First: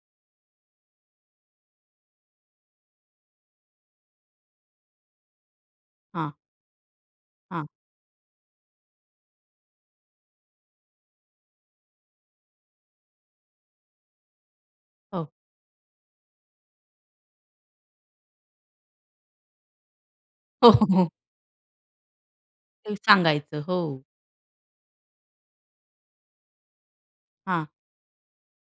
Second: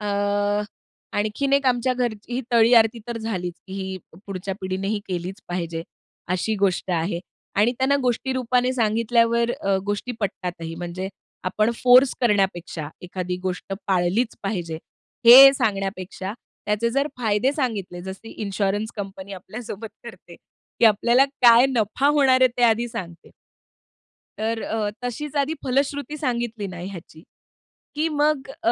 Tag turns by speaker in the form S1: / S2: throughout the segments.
S1: अ, आणखीन एक आमच्या घरची ही तळी आरती तर झालीच, की ही पुढच्या पिढीनेही केलीच पाहिजे,
S2: हां.
S1: अशी गोष्ट आहे
S2: हां.
S1: आणि त्यांना गोष्टीरूपाने सांगितल्यावर अ, गोष्टी पटतातही. म्हणजे आपण फोर्स करण्यापेक्षा एखादी गोष्ट पाळलीच पाहिजे,
S2: हो.
S1: हे सांगण्यापेक्षा त्याचे जर फायदे सांगितले, जसं इन्शुरन्स कंपनी आपल्यासोबत करते,
S2: हो,
S1: की
S2: हो.
S1: आपल्याला काय नफा होणार आहे ते आधी
S2: ते
S1: सांगते.
S2: सांगायचं. हो.
S1: तर अ, तशीच आधी फलश्रुती सांगितली ना ह्याची,
S2: हां.
S1: की मग अ,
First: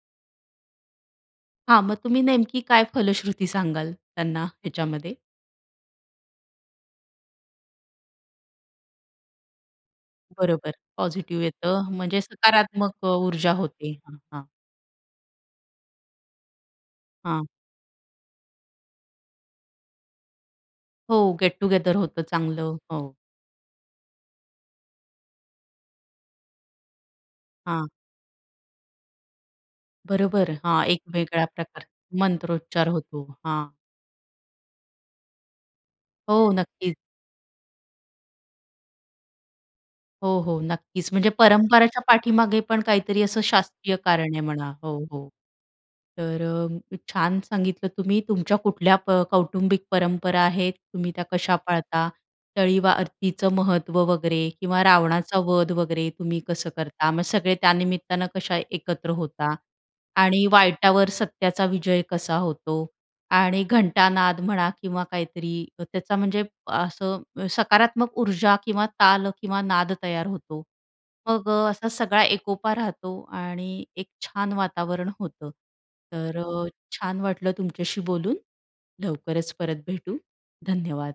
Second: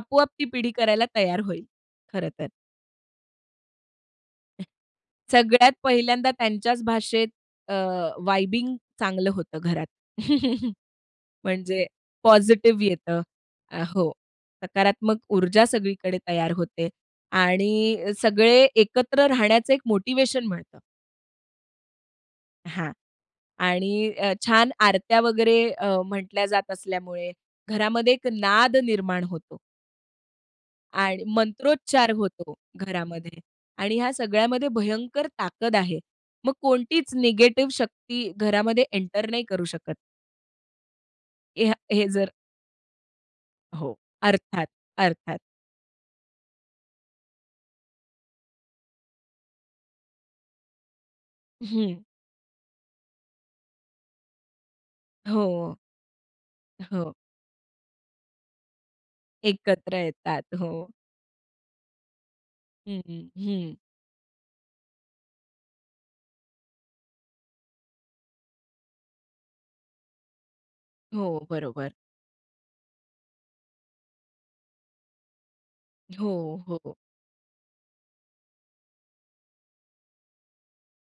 S1: आपोआप ती पिढी करायला तयार होईल.
S2: हां, मग तुम्ही
S1: खरं तर.
S2: नेमकी काय फलश्रुती सांगाल त्यांना ह्याच्यामध्ये?
S1: सगळ्यात पहिल्यांदा त्यांच्याच भाषेत अ, वाइबिंग चांगलं होतं घरात.
S2: बरोबर, पॉझिटिव्ह
S1: म्हणजे
S2: येतं म्हणजे
S1: पॉझिटिव्ह
S2: सकारात्मक अ,
S1: येतं.
S2: ऊर्जा
S1: अ,
S2: होते,
S1: हो,
S2: हं, हां.
S1: सकारात्मक ऊर्जा सगळीकडे तयार होते
S2: हां.
S1: आणि सगळे एकत्र राहण्याचं एक मोटिव्हेशन मिळतं.
S2: हो, गेट टुगेदर होतं चांगलं.
S1: हां,
S2: हो.
S1: आणि अ, छान आरत्या वगैरे अ, म्हटल्या जात असल्यामुळे
S2: हां.
S1: घरामध्ये एक नाद निर्माण होतो.
S2: बरोबर, हा एक
S1: आणि
S2: वेगळा प्रकार,
S1: मंत्रोच्चार होतो
S2: मंत्रोच्चार होतो.
S1: घरामध्ये
S2: हां.
S1: आणि ह्या सगळ्यामध्ये भयंकर ताकद आहे.
S2: हो,
S1: मग
S2: नक्कीच.
S1: कोणतीच निगेटिव्ह शक्ती घरामध्ये एंटर नाही करू शकत.
S2: हो, हो, नक्कीच. म्हणजे
S1: ह्या
S2: परंपरेच्या
S1: हे जर
S2: पाठीमागे पण काहीतरी असं
S1: हो,
S2: शास्त्रीय कारण आहे
S1: अर्थात,
S2: म्हणा. हो, हो.
S1: अर्थात.
S2: तर अ, छान सांगितलं तुम्ही, तुमच्या कुठल्या प कौटुंबिक परंपरा आहेत, तुम्ही त्या कशा
S1: हं.
S2: पाळता, तळी व आरतीचं महत्त्व वगैरे किंवा रावणाचा वध
S1: हो.
S2: वगैरे तुम्ही कसं करता,
S1: हो.
S2: मग सगळे त्या निमित्तानं कसे एकत्र होतात
S1: एकत्र
S2: आणि
S1: येतात. हो.
S2: वाईटावर सत्याचा विजय कसा होतो
S1: हं, हं,
S2: आणि
S1: हं.
S2: घंटानाद म्हणा किंवा काहीतरी त्याचा, म्हणजे असं सकारात्मक ऊर्जा किंवा ताल किंवा नाद तयार होतो.
S1: हो,
S2: मग अ, असा
S1: बरोबर.
S2: सगळा एकोपा राहतो आणि एक छान वातावरण होतं. तर
S1: हो,
S2: अ,
S1: हो, हो.
S2: छान वाटलं तुमच्याशी बोलून. लवकरच परत भेटू. धन्यवाद.